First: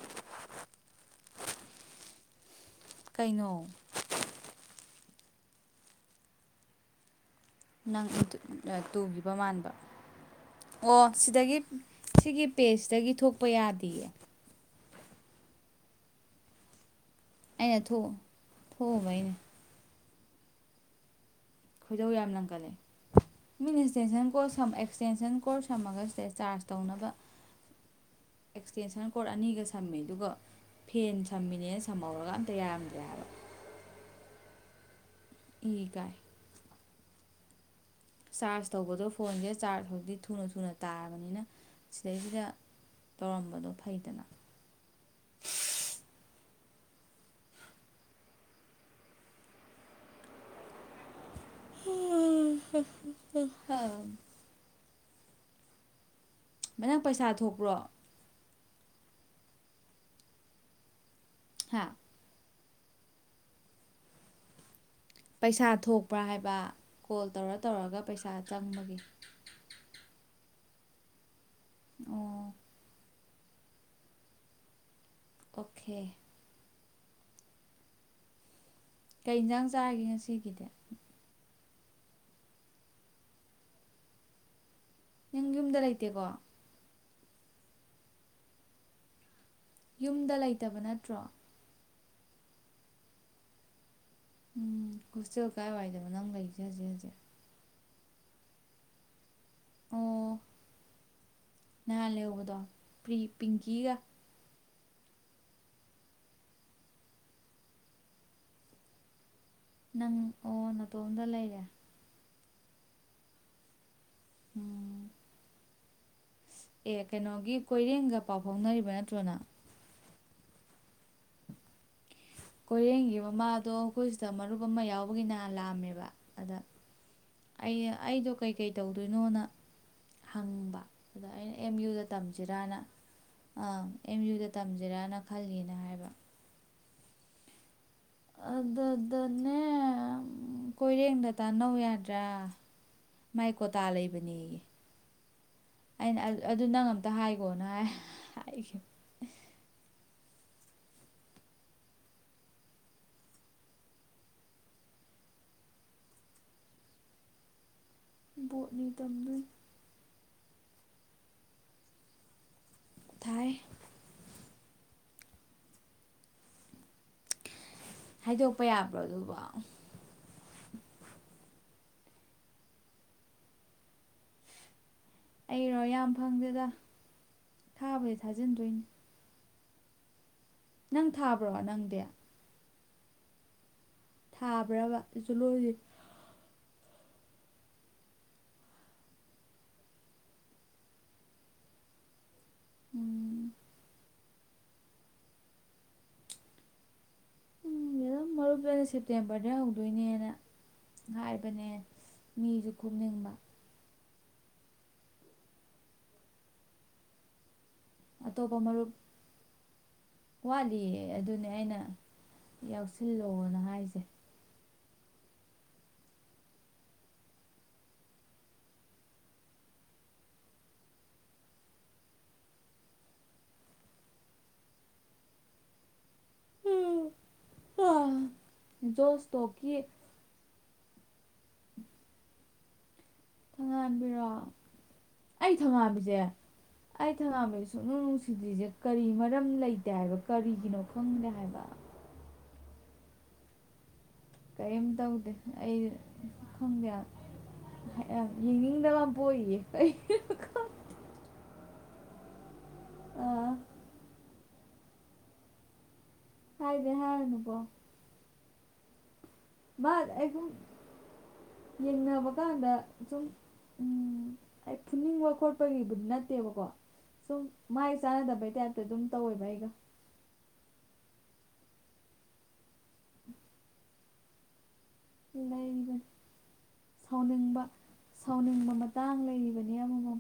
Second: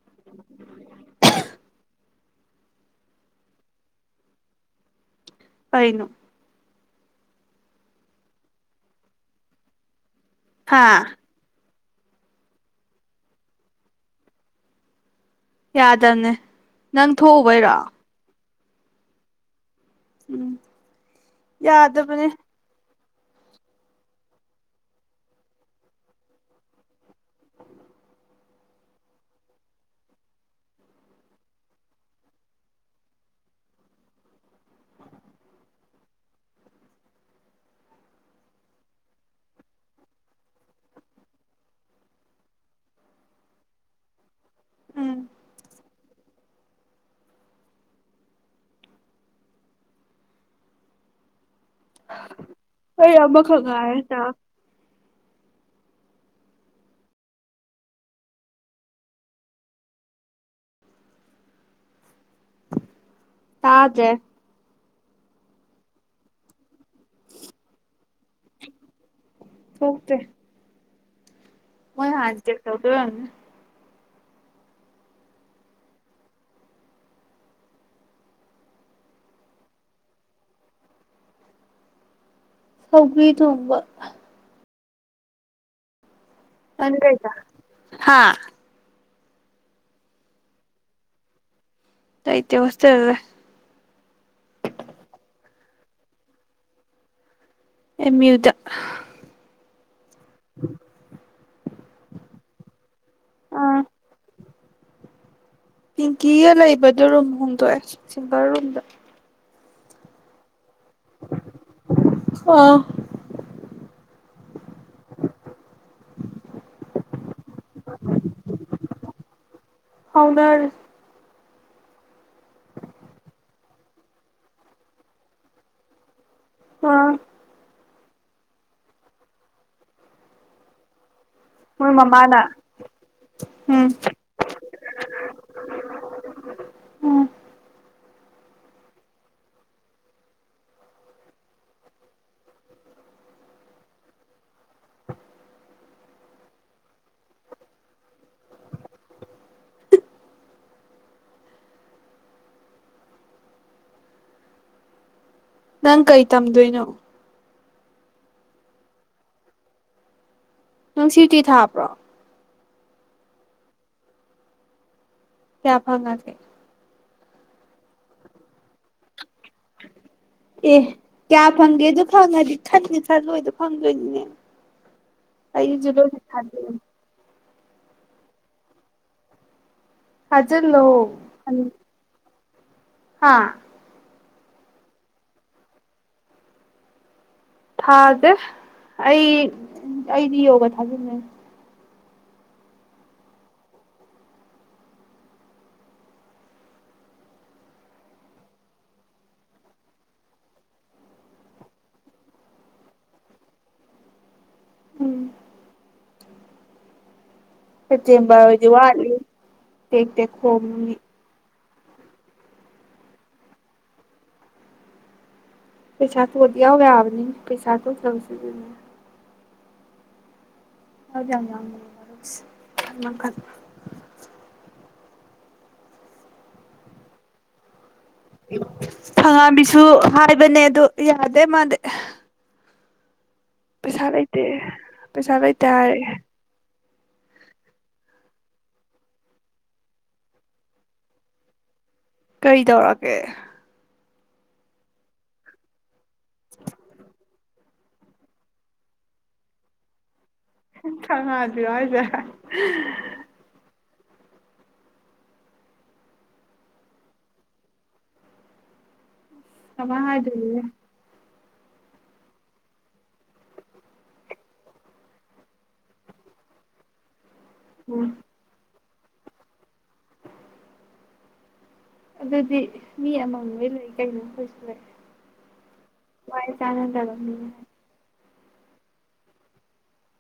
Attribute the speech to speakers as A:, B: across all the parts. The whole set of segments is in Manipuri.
A: [unintelligible]
B: ꯀꯩꯅꯣ
A: ꯑꯩꯅꯨ
B: ꯅꯪ ꯇꯨꯈꯤꯕ ꯃꯥꯟꯕ ꯑꯣ
A: ꯍꯥ
B: ꯁꯤꯗꯒꯤ ꯁꯤꯒꯤ ꯄꯦꯁꯇꯒꯤ ꯊꯣꯛꯄ ꯌꯥꯗꯌꯦ
A: ꯌꯥꯗ ꯑꯃꯅꯦ ꯅꯪ ꯊꯣꯛꯎꯕꯩꯔꯣ
B: ꯊꯕꯏꯅꯦ
A: ꯎꯝ
B: ꯈꯣꯏꯗꯧ
A: ꯌꯥꯗꯕꯅꯦ
B: ꯌꯥꯝ ꯂꯪꯒꯜꯂꯦ ꯃꯤꯅ ꯑꯦꯛꯁꯇꯦꯟꯁꯟ ꯀꯣꯔꯠ ꯑꯦꯛꯁꯇꯦꯟꯁꯟ ꯀꯣꯔꯠ ꯁꯝꯃꯒ ꯁꯤꯗ ꯆꯥꯔꯖ ꯇꯧꯅꯕ ꯑꯦꯛꯁꯇꯦꯟꯁꯟ ꯀꯣꯔꯠ ꯑꯅꯤꯒ ꯁꯝꯃꯦ ꯑꯗꯨꯒ ꯐꯦꯟ ꯁꯝꯃꯤꯅꯦꯅ ꯁꯝꯍꯧꯔꯒ ꯑꯝꯇ ꯌꯥꯔꯝꯗ꯭ꯔꯦ ꯍꯥꯏꯕ ꯏꯀ ꯆꯥꯔꯖ ꯇꯧꯕꯗꯣ ꯐꯣꯟꯁꯦ ꯆꯥꯔꯖ ꯍꯧꯖꯤꯤ ꯊꯨꯅ ꯊꯨꯅ ꯇꯥꯔꯕꯅꯤꯅ ꯁꯤꯗꯩꯁꯤꯗ ꯇꯧꯔꯝꯕꯗꯣ ꯐꯩꯗꯅ
A: ꯎꯝ ꯑꯩꯣꯏꯕ ꯈꯒꯔ ꯇ
B: ꯅ ꯅꯪ ꯄꯩꯁꯥ ꯊꯣꯛꯄ꯭ꯔꯣ ꯍꯥꯥ
A: ꯇꯥꯖꯦ
B: ꯄꯩꯁꯥ ꯊꯣꯛꯄ꯭ꯔꯥ ꯍꯥꯏꯕ ꯀꯣꯜ ꯇꯧꯔ ꯇꯧꯔꯒ ꯄꯩꯁꯥ ꯆꯪꯕꯒꯤꯦ
A: ꯍꯣꯏ ꯍꯥꯟ ꯆ ꯇꯧꯗ
B: ꯑꯣꯈꯦ ꯀꯩ ꯏꯟꯁꯥꯡ ꯆꯥꯒꯦ ꯉꯁꯤꯒꯤꯗꯤ
A: ꯁꯧ꯭ꯔꯤ ꯊꯝꯕ
B: ꯅꯪ ꯌꯨꯝꯗ ꯂꯩꯇꯦꯀꯣ
A: [unintelligible]
B: ꯌꯨꯝꯗ ꯂꯩꯇꯕ ꯅꯠꯇ꯭ꯔꯣ
A: ꯇꯥꯏꯇꯕꯁꯦꯜꯦ
B: ꯎꯝ ꯍꯣꯁꯇꯦꯜ ꯀꯥꯏ ꯋꯥꯏꯗꯕꯅꯪ ꯂꯩꯁꯦ ꯍꯧꯖꯤꯛ ꯍꯧꯖꯤꯛ
A: ꯑꯦꯃꯤ ꯌꯌꯨꯗ
B: ꯑꯣ ꯅ ꯂꯦ ꯎ ꯀꯗ ꯄꯤ
A: ꯑꯥ
B: ꯄꯤꯀꯤꯒ
A: ꯄꯤꯡꯀꯤꯒ ꯂꯩꯕꯗ ꯔꯨꯝ ꯍꯣꯡꯗꯣꯛꯑꯦ ꯁꯤꯡꯚꯔ ꯔꯨꯝꯗ
B: ꯅꯪ ꯑꯣ ꯅꯅꯥꯇꯣꯝꯗ ꯂꯩꯔꯦ
A: ꯑ
B: ꯎꯝ ꯑꯦ ꯀꯩꯅꯣꯒꯤ ꯀꯣꯏꯔꯦꯡꯒ ꯄꯥꯎ ꯐꯥꯎꯅꯔꯤꯕ ꯅꯠꯇ꯭ꯔꯣꯅ
A: ꯍꯧꯅꯔ
B: ꯀꯣꯏꯔꯦꯡꯒꯤ ꯃꯃꯥꯗꯣ ꯑꯩꯈꯣꯏꯁꯤꯗ ꯃꯔꯨꯞ ꯑꯃ ꯌꯥꯎꯕꯒꯤ ꯅꯍ ꯂꯥꯑꯝꯃꯦꯕ ꯑꯗ
A: ꯑꯥ
B: ꯑꯩ ꯑꯩꯗꯣ ꯀꯩꯀꯩ ꯇꯧꯗꯣꯏꯅꯣꯅ ꯍꯪꯕ ꯑꯗ ꯑꯩꯅ ꯑꯦꯝ
A: ꯃꯣꯏ
B: ꯌꯨꯗ
A: ꯃꯃꯥꯅ
B: ꯇꯝꯁꯤꯔꯅ
A: ꯎꯝ
B: ꯑꯪ ꯑꯦꯝ ꯌꯨꯗ ꯇꯝꯁꯤꯔꯅ ꯈꯜꯂꯤꯅ ꯍꯥꯏꯕ
A: ꯎꯝ
B: ꯑꯗꯨꯗꯅꯦ ꯀꯣꯏꯔꯦꯡꯗ ꯇ ꯅꯧ ꯌꯥꯗ꯭ꯔꯥ ꯃꯥꯏꯀꯣꯇꯥ ꯂꯩꯕꯅꯦ ꯑꯩꯅ ꯑꯗꯨ ꯅꯪ ꯑꯝꯇ ꯍꯥꯏꯈꯣꯅ ꯍꯥꯏꯈꯤꯕ
A: ꯅꯪ ꯀꯩ ꯇꯝꯗꯣꯏꯅꯣ
B: ꯕꯣꯠꯅꯤ ꯇꯝꯅꯕ
A: ꯅꯪ ꯁꯇꯤ ꯊꯥꯕ꯭ꯔꯣ
B: ꯊꯥꯏ
A: ꯌꯥ ꯐꯒꯥꯒꯤꯦ
B: ꯍꯥꯏꯗꯣꯛꯄ ꯌꯥꯕ꯭ꯔꯣ ꯑꯗꯨꯕ ꯑꯁ
A: ꯑꯦ ꯀꯌꯥ ꯐꯪꯒꯦꯗꯣ ꯈꯪꯉꯗꯤ ꯈꯟꯅꯤ ꯈꯜꯂꯣꯏꯗꯣ ꯈꯪꯗꯣꯏꯅꯤꯅꯦ ꯑꯥꯏ ꯗꯣ ꯈꯥꯗ
B: ꯊꯥꯕꯁꯩ ꯊꯥꯖꯤꯟꯗꯣꯏꯅꯤ
A: ꯍꯖ
B: ꯅꯪ
A: ꯂꯣ
B: ꯊꯥꯕ꯭ꯔꯣ ꯅꯪꯗꯤ
A: ꯍꯥꯥ
B: ꯊꯥꯕ꯭ꯔꯕ ꯑꯗꯨꯁꯨ ꯂꯣꯏꯁ
A: ꯊꯥꯁꯦ ꯑꯩ ꯑꯩꯗꯤ ꯌꯣꯒ ꯊꯥꯖꯤꯟꯟꯅꯦ
B: ꯎꯝ ꯎꯝ ꯃꯝ ꯃꯔꯨꯞꯇꯅ ꯁꯦꯞꯇꯦꯝꯕꯔꯗ ꯍꯧꯗꯣꯏꯅꯦꯅ ꯍꯥꯏꯕꯅꯦ ꯃꯤꯁꯨ ꯈꯨꯞꯅꯤꯡꯕ
A: ꯎꯝ ꯁꯇꯕꯥꯔ
B: ꯑꯇꯣꯞꯄ ꯃꯔꯨꯞ
A: ꯋꯥꯂꯤ ꯊ ꯍꯣꯕ
B: ꯋꯥꯠꯂꯤꯌꯦ ꯑꯗꯨꯅꯦ ꯑꯩꯅ ꯌꯥꯎꯁꯤꯜꯂꯣꯅ ꯍꯥꯏꯖꯦ
A: ꯄꯩꯁꯥ ꯊꯣꯑꯗꯤ ꯌꯥꯎꯌꯥꯕꯅꯤꯅꯦ ꯄꯩꯁꯥ ꯊꯣꯛꯇꯕꯁꯤꯗꯅꯦ ꯌꯥꯎꯗꯤ ꯌꯥꯝ ꯌꯥꯎꯅꯤꯡꯉꯤ ꯃꯔꯨꯞꯁꯦ ꯃꯈꯟ ꯃꯈꯟ
B: ꯖꯣꯁꯇꯣꯛꯀꯤ
A: ꯊꯥꯉꯥꯝꯕꯤꯁꯨ ꯍꯥꯏꯕꯅꯦ ꯑꯗꯨ ꯌꯥꯗꯦ ꯃꯥꯗꯤ ꯄꯩꯁꯥ
B: ꯊꯪꯒꯥꯥꯟꯕꯤꯔꯣ
A: ꯂꯩꯇꯦ ꯄꯩꯁꯥ
B: ꯑꯩ
A: ꯂꯩꯇꯦ ꯍꯥꯏꯔꯛꯑꯦ
B: ꯊꯪꯒꯥꯥꯟꯕꯤꯁꯦ ꯑꯩ ꯊꯥꯉꯥꯝꯕꯤ ꯁꯨꯛꯅꯨꯡ ꯅꯨꯡꯁꯤꯗꯤꯖꯦ ꯀꯔꯤ ꯃꯔꯝ ꯂꯩꯇꯦ ꯍꯥꯏꯕ ꯀꯔꯤꯒꯤꯅꯣ ꯈꯪꯗꯦ ꯍꯥꯏꯕ
A: ꯀꯔꯤ ꯇꯧꯔꯛꯑꯒꯦ
B: ꯀꯔꯤꯝ ꯇꯧꯗꯦ ꯑꯩ ꯈꯪꯗꯦ ꯍꯥꯏꯄ ꯑꯥ ꯌꯦꯡꯅꯤꯡꯗꯕ ꯑꯝ ꯄꯣꯏꯌꯦ
A: ꯊꯥꯉꯥꯟꯕꯤꯔꯣ ꯍꯥꯏꯖꯦ
B: ꯑꯥ ꯍꯥꯏꯗꯤ ꯍꯥꯏꯔꯨꯅꯨꯀꯣ
A: ꯀꯃꯥꯏ
B: ꯑꯩꯒꯨꯝ
A: ꯍꯥꯏꯗꯣꯏꯅꯣꯍꯦ
B: ꯌꯦꯡꯅꯕ ꯀꯥꯟꯗ ꯁꯨꯝ ꯎꯝ ꯑꯩ ꯐꯨꯅꯤꯡꯕ ꯈꯣꯠꯄꯒꯤꯕꯨꯗꯤ ꯅꯠꯇꯦꯕꯀꯣ ꯁꯨꯝ ꯃꯥꯥꯏ
A: ꯎꯝ
B: ꯆꯥꯟꯅꯗꯕꯩ ꯇꯥꯏꯞ ꯑꯗꯨꯝ ꯇꯧꯋꯦꯕ ꯑꯩꯒ
A: ꯑꯗꯨꯗꯤ ꯃꯤ ꯑꯃꯃꯝ ꯂꯣꯏ ꯂꯩ ꯀꯩꯅꯣ ꯑꯈꯣꯢꯁꯨ ꯂꯩ
B: ꯂꯩꯔꯤꯕꯅꯤ
A: ꯃꯥꯏ ꯆꯥꯟꯅꯗꯕ ꯃꯤ
B: ꯁꯥꯎꯅꯤꯡꯕ ꯁꯥꯎꯅꯤꯡꯕ ꯃꯇꯥꯡ ꯂꯩꯔꯤꯕꯅꯤ ꯑꯃꯃꯝ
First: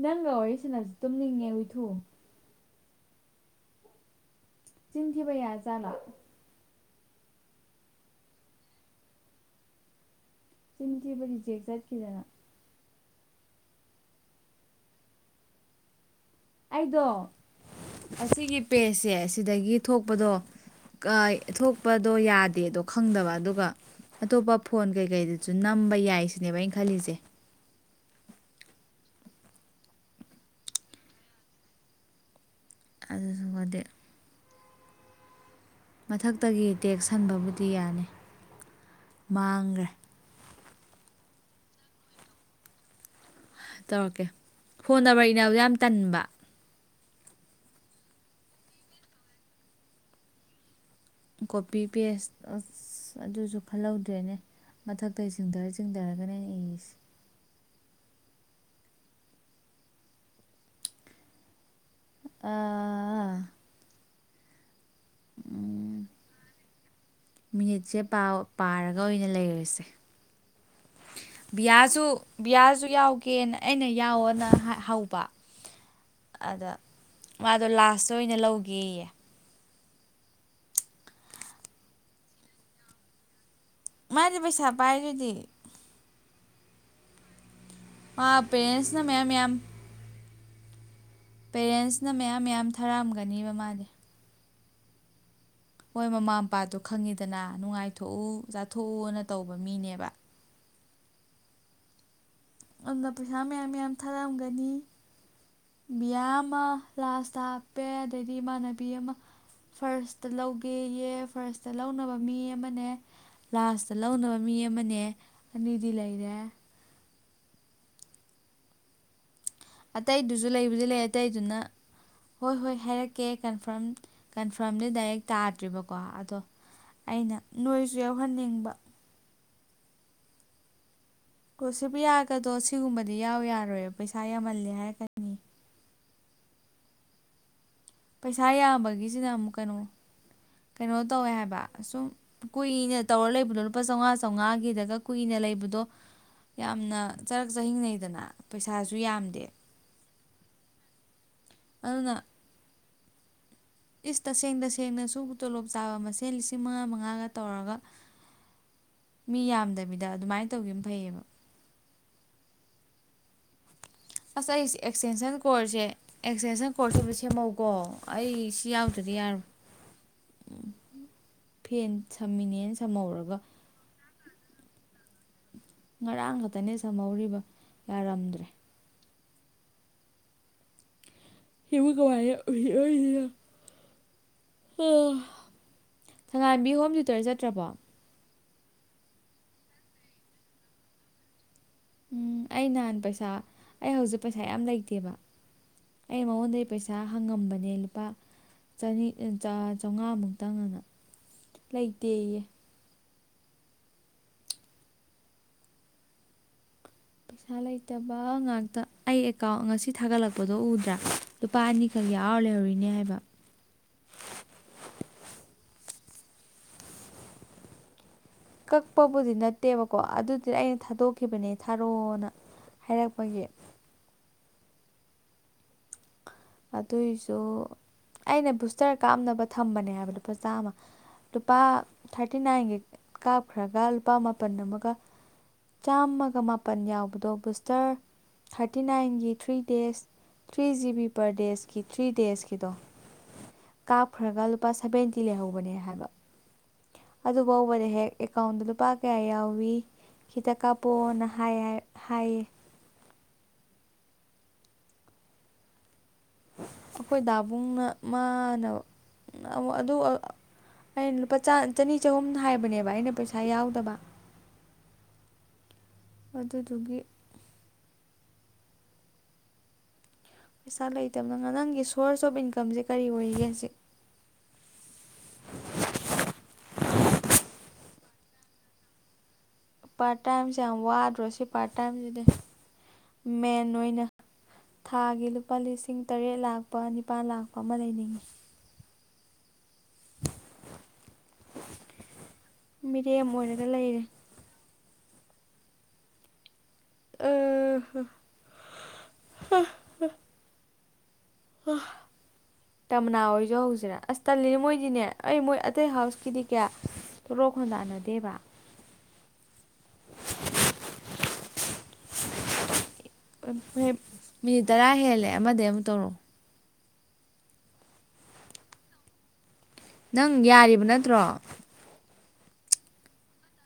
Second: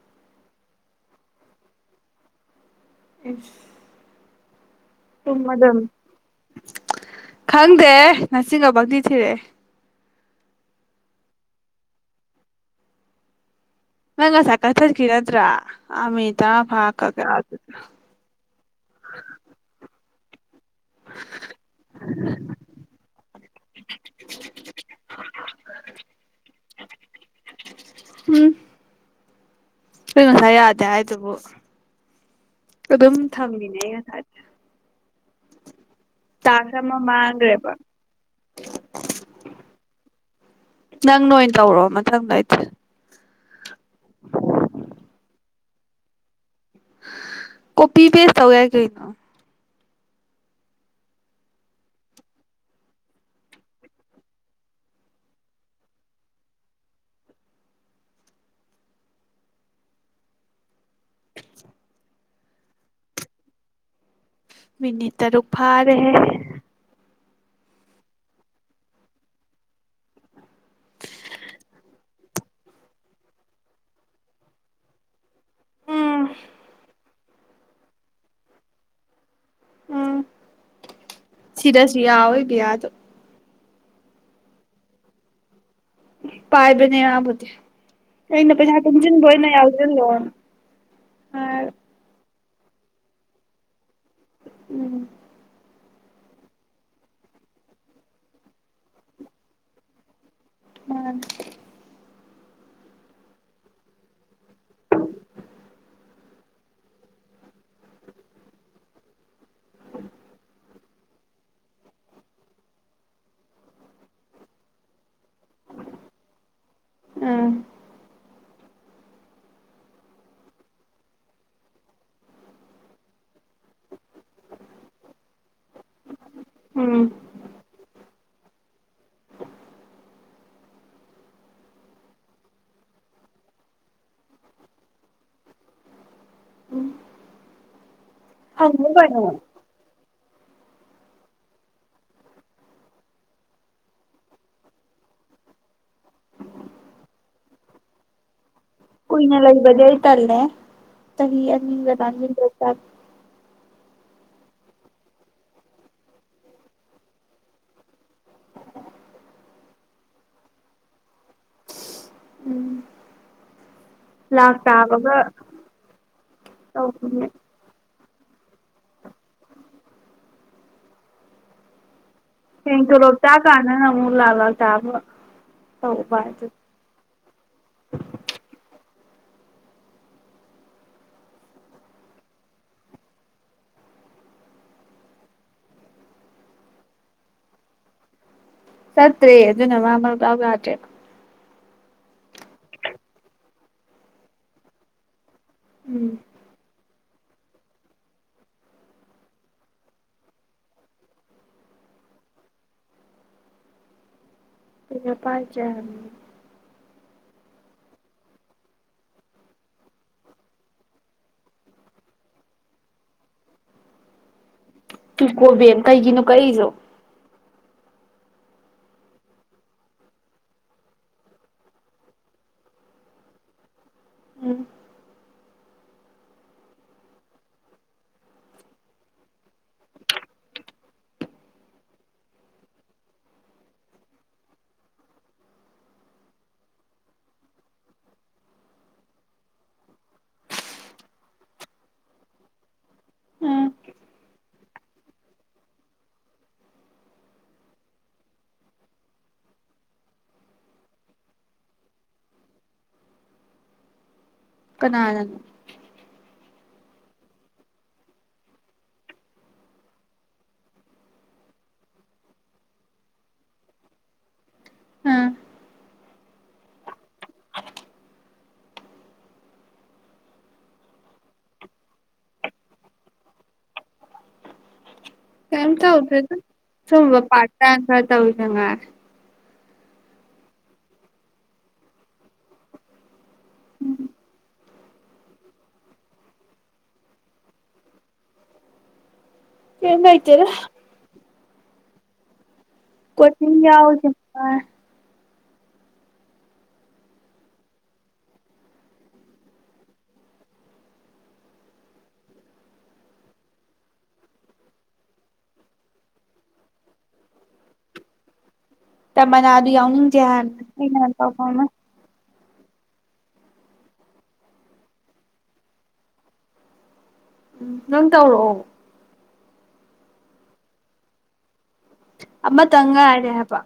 B: ꯅꯪꯒ ꯋꯥꯔꯤ ꯁꯟꯅꯁꯤ ꯇꯨꯝꯅꯤꯡꯉꯦ ꯍꯨꯢꯊꯨ
A: [unintelligible]
B: ꯆꯤꯟꯊꯤꯕ ꯌꯥꯖꯥꯠꯂ
A: ꯈꯪꯗꯦꯍꯦ ꯅꯆꯤꯟꯒ ꯄꯪꯊꯤ ꯊꯤꯔꯛꯑꯦ
B: ꯆꯤꯟ ꯊꯤꯕ ꯔꯤꯖꯦꯛ ꯆꯠꯈꯤꯗꯅ
A: ꯅꯪ ꯉꯁꯥꯏ ꯀꯊꯠꯈꯤ ꯅꯠꯇꯔꯥ ꯑꯥ ꯃꯤꯠ
B: ꯑꯩꯗꯣ ꯑꯁꯤꯒꯤ ꯄꯦꯖꯁꯦ ꯁꯤꯗꯒꯤ ꯊꯣꯛ ꯄꯗꯣ ꯀꯥꯏ ꯊꯣꯛꯄꯗꯣ ꯌꯥꯗꯦꯗꯣ ꯈꯪꯗꯕ ꯑꯗꯨꯒ ꯑꯇꯣꯞꯄ ꯐꯣꯟ ꯀꯩꯀꯩꯗꯖꯨ ꯅꯝꯕ ꯌꯥꯏ ꯁꯤꯅꯦꯕ ꯑꯩꯅ ꯈꯜꯂꯤꯖꯦ
A: ꯎꯝ ꯑꯩ ꯉꯥꯁꯥꯏ ꯌꯥꯗꯦ ꯍꯥꯏꯗꯨꯕꯨ ꯑꯗꯨꯝ ꯊꯝꯃꯤꯅꯦ
B: ꯑꯗꯨꯗꯨꯒꯗꯤ
A: ꯑꯩ ꯉꯁꯥꯏ
B: ꯃꯊꯛꯇꯒꯤ
A: ꯑꯃ
B: ꯇꯦꯛꯁ ꯍꯟꯕꯕꯨꯗꯤ
A: ꯃꯥꯡꯒ꯭ꯔꯦꯕ
B: ꯌꯥꯅꯤ ꯃꯥꯡꯒꯔ꯭ꯦ
A: ꯅꯪꯅ ꯑꯣꯏ ꯇꯧꯔꯣ ꯃꯊꯪꯗꯩꯗꯤ
B: ꯇꯧꯔꯛꯀꯦ ꯐꯣꯟ ꯅꯝꯕꯔ ꯏꯅꯕꯗꯣ ꯌꯥꯝ ꯇꯟꯕ
A: ꯀꯣꯄꯤ ꯄꯦꯁ ꯇꯧ ꯌꯥꯏ ꯀꯩꯅꯣ
B: ꯀꯣꯄꯤ ꯄꯦꯁ ꯑꯁ ꯑꯗꯨꯁꯨ ꯈꯜꯍꯧꯗ꯭ꯔꯦꯅꯦ ꯃꯊꯛꯇꯩ ꯆꯤꯡꯗꯔ ꯆꯤꯡꯗꯔꯒꯅꯦ ꯑꯩꯅ ꯏꯁꯦ ꯑꯥ
A: ꯃꯤꯅꯤꯠ ꯇꯔꯨꯛ ꯐꯥꯔꯦꯍꯦ
B: ꯃꯤꯅꯤꯠꯁꯦ ꯄꯥꯔꯒ ꯑꯣꯏꯅ ꯂꯩꯔꯁꯦ ꯕꯤꯌꯥꯁꯨ ꯕꯤꯌꯥꯁꯨ ꯌꯥꯎꯒꯦꯅ ꯑꯩꯅ ꯌꯥꯎꯑꯣꯅ ꯍꯧꯕ
A: ꯎꯝ
B: ꯑꯗ ꯃꯥꯗꯣ ꯂꯥꯁꯇ ꯑꯣꯏꯅ ꯂꯧꯒꯦꯌꯦ
A: ꯎꯝ ꯁꯤꯤꯗꯥꯁꯤ ꯌꯥ ꯑꯣꯏꯣꯏ ꯄꯌꯥꯗ
B: ꯃꯥꯅꯤ ꯄꯩꯁꯥ ꯄꯥꯏꯗꯨꯗꯤ
A: ꯄꯥꯏꯕꯅꯦ ꯑꯕꯗꯤ
B: ꯃꯥ
A: ꯑꯩꯅ ꯄꯩꯁꯥ
B: ꯄꯦꯔꯦꯟꯁꯅ ꯃꯌꯥꯝ
A: ꯄꯨꯟꯁꯤꯟꯕꯩꯅ
B: ꯃꯌꯥꯝ
A: ꯌꯥꯎꯁꯤ ꯂꯣꯟ
B: ꯄꯦꯔꯦꯟꯁꯅ ꯃꯌꯥꯝ ꯃꯌꯥꯝ ꯊꯥꯔꯛꯑꯝꯒꯅꯦꯕ ꯃꯥꯅꯦ
A: ꯎꯝ
B: ꯍꯣꯏ ꯃꯃꯥ ꯃꯄꯥꯗꯣ ꯈꯪꯉꯤꯗꯅ ꯅꯨꯡꯉꯥꯏꯊꯣꯛꯎ ꯆꯥꯊꯣꯛꯎꯅ ꯇꯧꯕ ꯃꯤꯅꯦꯕ
A: ꯑꯝ
B: ꯑꯗꯨꯗ ꯄꯩꯁꯥ ꯃꯌꯥꯝ ꯌꯥꯝ ꯊꯥꯔꯂꯝꯒꯅꯤ ꯃꯤꯌꯥꯝ ꯑꯃ ꯂꯥꯁꯇ ꯍꯥꯞꯄꯦ ꯑꯗꯩꯗꯤ ꯏꯃꯥꯟꯅꯕꯤ ꯑꯃ ꯐꯥꯔꯁꯇ ꯂꯧꯒꯦꯌꯦ ꯐꯥꯔꯁꯇ ꯂꯧꯅꯕ ꯃꯤ ꯑꯃꯅꯦ ꯂꯥꯁꯇ ꯂꯧꯅꯕ ꯃꯤ ꯑꯃꯅꯦ ꯑꯅꯤꯗꯤ ꯂꯩꯔꯦ
A: ꯑꯝ
B: ꯑꯇꯩꯗꯨꯁꯨ ꯂꯩꯕꯨꯗꯤ ꯂꯩ ꯑꯇꯩꯗꯨꯅ ꯍꯣꯏ ꯍꯣꯏ ꯍꯥꯏꯔꯛꯀꯦ ꯀꯟꯐꯥꯔꯝ ꯀꯟꯐꯥꯔꯝꯗꯤ ꯗꯥꯏꯔꯦꯛ ꯇꯥꯗ꯭ꯔꯤꯕꯀꯣ ꯑꯗꯣ
A: ꯎꯝ
B: ꯑꯩꯅ ꯅꯣꯏꯁꯨ ꯊꯣꯛꯣꯛꯍꯟꯅꯤꯡꯕ ꯀꯣꯁꯤꯞ ꯌꯥꯒꯗꯣ ꯁꯤꯒꯨꯝꯕꯗꯤ ꯌꯥꯎ ꯌꯥꯔꯣꯏꯕ ꯄꯩꯁꯥ ꯌꯥꯝꯃꯜꯂꯦ ꯍꯥꯏꯔꯀꯅꯤ
A: ꯎꯝ
B: ꯄꯩꯁꯥ ꯌꯥꯝꯕꯒꯤꯁꯤꯅ ꯑꯃꯨꯛ ꯀꯩꯅꯣ ꯀꯩꯅꯣ ꯇꯧꯋꯦ ꯍꯥꯏꯕ ꯁꯨꯝ ꯀꯨꯏꯅ ꯇꯧꯔ ꯂꯩꯕꯗꯣ ꯂꯨꯄꯥ ꯆꯥꯝꯃꯉꯥ ꯆꯥꯝꯃꯉꯥꯒꯤꯗꯒ ꯀꯨꯏꯅ ꯂꯩꯕꯗꯣ ꯌꯥꯝꯅ ꯆꯔꯛ ꯆꯥꯍꯤꯡꯅꯩꯗꯅ ꯄꯩꯁꯥꯁꯨ ꯌꯥꯝꯗꯦ
A: ꯂꯦ ꯀ
B: ꯑꯗꯨꯅ
A: ꯑ
B: ꯏꯁ ꯇꯁꯦꯡ ꯇꯁꯦꯡꯅꯁꯨ ꯇꯣꯂꯣꯞ ꯆꯥꯕ ꯃꯁꯦꯟ ꯂꯤꯁꯤꯡ ꯃꯉꯥ ꯃꯉꯥꯒ ꯇꯧꯔꯒ ꯃꯤ ꯌꯥꯝꯗꯕꯤꯗ ꯑꯗꯨꯃꯥꯏꯅ ꯇꯧꯈꯤꯕ ꯑꯃ ꯐꯩꯌꯦꯕ
A: ꯎꯝ
B: ꯑꯁ ꯑꯩꯁꯦ ꯑꯦꯛꯁꯇꯦꯟꯁꯟ ꯀꯣꯔꯁꯁꯦ ꯑꯦꯛꯁꯇꯦꯟꯁꯟ ꯀꯣꯔꯁꯁꯤꯕꯨ
A: ꯇꯧꯕꯅꯦ
B: ꯁꯦꯝꯃꯧꯀꯣ ꯑꯩ ꯁꯤ ꯌꯥꯎꯗ꯭ꯔꯗꯤ ꯌꯥꯔꯣꯏ ꯎ ꯐꯦꯟ
A: ꯍ
B: ꯁꯝꯃꯤꯅꯦꯅ
A: ꯀ ꯔꯣꯕ ꯇ
B: ꯁꯝꯍꯧꯔꯒ
A: ꯀꯥꯟꯅ ꯂ ꯂꯥꯛ ꯇꯥꯕ ꯇꯧꯕ
B: ꯉꯔꯥꯡ
A: ꯑꯗꯨ
B: ꯈꯛꯇꯅꯦ ꯁꯝꯍꯧꯔꯤꯕ ꯌꯥꯔꯝꯗ꯭ꯔꯦ ꯍꯕꯨ ꯀ ꯊꯪꯉꯥꯏꯝꯕꯤ ꯍꯣꯝ ꯊꯌꯨꯇꯔ ꯆꯠꯇ꯭ꯔꯕꯣ
A: ꯁꯠꯇꯦ ꯑꯗꯨꯅ ꯃꯥꯃ ꯄꯕꯇꯦ
B: ꯎꯝ ꯑꯩ ꯅꯍꯥꯟ ꯄꯩꯁꯥ ꯑꯩ ꯍꯧꯖꯤꯛ ꯄꯩꯁꯥ ꯌꯥꯝ ꯂꯩꯇꯦꯕ
A: ꯎꯝ
B: ꯑꯦ ꯃꯕꯨꯗꯔꯦ ꯄꯁ ꯄꯩꯁꯥ ꯍꯪꯉꯝꯕꯅꯦ ꯂꯨꯄꯥ ꯆꯅꯤ ꯆꯥꯝꯃꯉꯥꯃꯨꯛꯇꯪꯅꯅ ꯂꯩꯇꯦꯌꯦ
A: ꯄ ꯄꯖ
B: ꯄꯩꯁꯥ ꯂꯩꯇꯕ ꯉꯥꯛꯇ ꯑꯩ ꯑꯦꯀꯥꯎꯟ ꯉꯁꯤ ꯊꯥꯒꯠꯂꯛꯄꯗꯣ ꯎꯗ꯭ꯔꯥ ꯂꯨꯄꯥ ꯑꯅꯤꯈꯛ ꯌꯥꯎꯔ ꯂꯩꯍꯧꯔꯤꯅꯦ ꯍꯥꯏꯕ꯫
A: [unintelligible] ꯀꯩꯒꯤꯅꯣ ꯀꯛꯏꯗꯣ꯫
B: ꯀꯛꯄꯕꯨꯗꯤ ꯅꯠꯇꯦꯕꯀꯣ ꯑꯗꯨꯗꯤ ꯑꯩꯅ ꯊꯥꯗꯣꯛꯈꯤꯕꯅꯦ ꯊꯥꯔꯣꯅ ꯍꯥꯏꯔꯛꯄꯒꯤ꯫
A: ꯎꯝ꯫
B: ꯑꯗꯨꯏꯁꯨ ꯑꯩꯅ ꯕꯨꯁꯇꯔ ꯀꯥꯞꯅꯕ ꯊꯝꯕꯅꯦ ꯍꯥꯏꯕ ꯂꯨꯄꯥ ꯆꯥꯝꯃ ꯂꯨꯄꯥ ꯊꯥꯔꯇꯤ ꯅꯥꯏꯟꯒꯤ ꯀꯥꯞꯈ꯭ꯔꯒ ꯂꯨꯄꯥ ꯃꯥꯄꯟ ꯑꯃꯒ ꯆꯥꯝꯃꯒ ꯃꯥꯄꯟ ꯌꯥꯎꯕꯗꯣ ꯕꯨꯁꯇꯔ ꯊꯥꯔꯇꯤ ꯅꯥꯏꯟꯒꯤ three days three G B. ꯄꯔꯗꯦꯁꯀꯤ ꯊ꯭ꯔꯤ ꯗꯦꯁꯀꯤꯗꯣ꯫
A: ꯎꯝ
B: ꯀꯥꯞꯈ꯭ꯔꯒ ꯂꯨꯄꯥ ꯁꯚꯦꯟꯇ ꯇꯤ ꯂꯩꯍꯧꯕꯅꯦ ꯍꯥꯏꯕ꯫ ꯑꯗꯨ ꯕꯥꯎꯕꯗ ꯍꯦꯛ ꯑꯦꯀꯥꯎꯟꯗ ꯂꯨꯄꯥ ꯀꯌꯥ ꯌꯥꯎꯏꯤ ꯈꯤꯇ ꯀꯥꯞꯄꯑꯣꯅ ꯍꯥꯏꯌꯦ꯫
A: ꯀꯅꯥꯅꯅꯣ꯫
B: ꯑꯩꯈꯣꯏ ꯗꯥꯥꯕꯨꯡꯅ ꯃꯥꯅ ꯑꯗꯨ ꯑꯩꯅ ꯂꯨꯄꯥ ꯆꯅꯤ ꯆꯍꯨꯝ ꯍꯥꯏꯕꯅꯦꯕ ꯑꯩꯅ ꯄꯩꯁꯥ ꯌꯥꯎꯗꯕ꯫
A: ꯑꯝ꯫
B: ꯑꯗꯨꯗꯨꯒꯤ꯫ ꯄꯩꯁꯥ ꯂꯩꯇꯕꯅ ꯉꯪꯒꯤ ꯁꯣꯔꯁ ꯑꯣꯐ ꯏꯟꯀꯝꯁꯦ ꯀꯔꯤ ꯑꯣꯏꯔꯤꯒꯦ ꯍꯧꯖꯤꯛ꯫
A: ꯀꯦꯝ ꯇꯧꯗꯦꯗ ꯁꯨꯝꯕ ꯄꯥꯔ꯭ꯇ ꯇꯥꯏꯝ ꯈꯔ ꯇꯧꯔꯤꯁꯤꯉꯥꯏ꯫
B: ꯄꯥꯔꯠ ꯇꯥꯏꯝꯁꯦ ꯌꯥꯝ ꯋꯥꯗ꯭ꯔꯣ ꯁꯤ ꯄꯥꯔꯠ ꯇꯥꯏꯝꯁꯤꯗꯤ ꯃꯦꯟ ꯑꯣꯏꯅ ꯊꯥꯒꯤ ꯂꯨꯄꯥ ꯂꯤꯁꯤꯡ ꯇꯔꯦꯠ ꯂꯥꯛꯄ ꯅꯤꯄꯥꯜ ꯂꯥꯛꯄ ꯑꯃ ꯂꯩꯅꯤꯡꯉꯤ꯫
A: ꯀꯦꯝ ꯂꯩꯇꯦꯗ꯫
B: ꯃꯤꯔꯦꯝ
A: ꯀꯣꯆꯤꯡ
B: ꯑꯣꯏꯔꯒ
A: ꯌꯥꯎ
B: ꯂꯩꯔꯦ
A: [unintelligible]
B: ꯑ ꯍ ꯍ ꯍ꯫ ꯇꯥꯝꯅꯥ ꯍꯣꯏꯁꯨ ꯍꯧꯁꯤꯔꯥ ꯑꯁ ꯇꯜꯂꯤꯅꯦ ꯃꯣꯏꯗꯤꯅꯦ ꯑꯩ ꯃꯣꯏ ꯑꯇꯩ ꯍꯥꯎꯁꯀꯤꯗꯤ ꯀꯌꯥ ꯊꯣꯔꯛ ꯈꯣꯟꯗꯥꯅꯗꯦꯕ꯫
A: ꯇꯥꯃꯅꯥꯗꯨ ꯌꯥꯎꯅꯤꯡꯗꯦ ꯍꯥꯏ ꯑꯩ ꯅꯍꯥꯟ ꯄꯥꯎ ꯐꯥꯎꯅꯩ꯫
B: ꯃꯤꯅꯤꯠ ꯇꯔꯥ ꯍꯦꯜꯂꯦ ꯑꯃꯗꯩ ꯑꯃꯨꯛ ꯇꯧꯔꯛꯑꯣ꯫
A: ꯎꯝ ꯅꯪ ꯇꯧꯔꯛꯑꯣ꯫
B: ꯅꯪ ꯌꯥꯔꯤꯕ ꯅꯠꯇ꯭ꯔꯣ꯫
A: ꯑꯃ ꯇꯪ ꯉꯥꯏꯔꯦ ꯍꯥꯏꯕ꯫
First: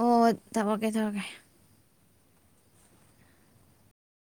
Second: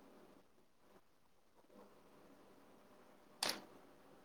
B: ꯑꯣ ꯊꯝꯃꯀꯦ ꯇꯧꯔꯛꯀꯦ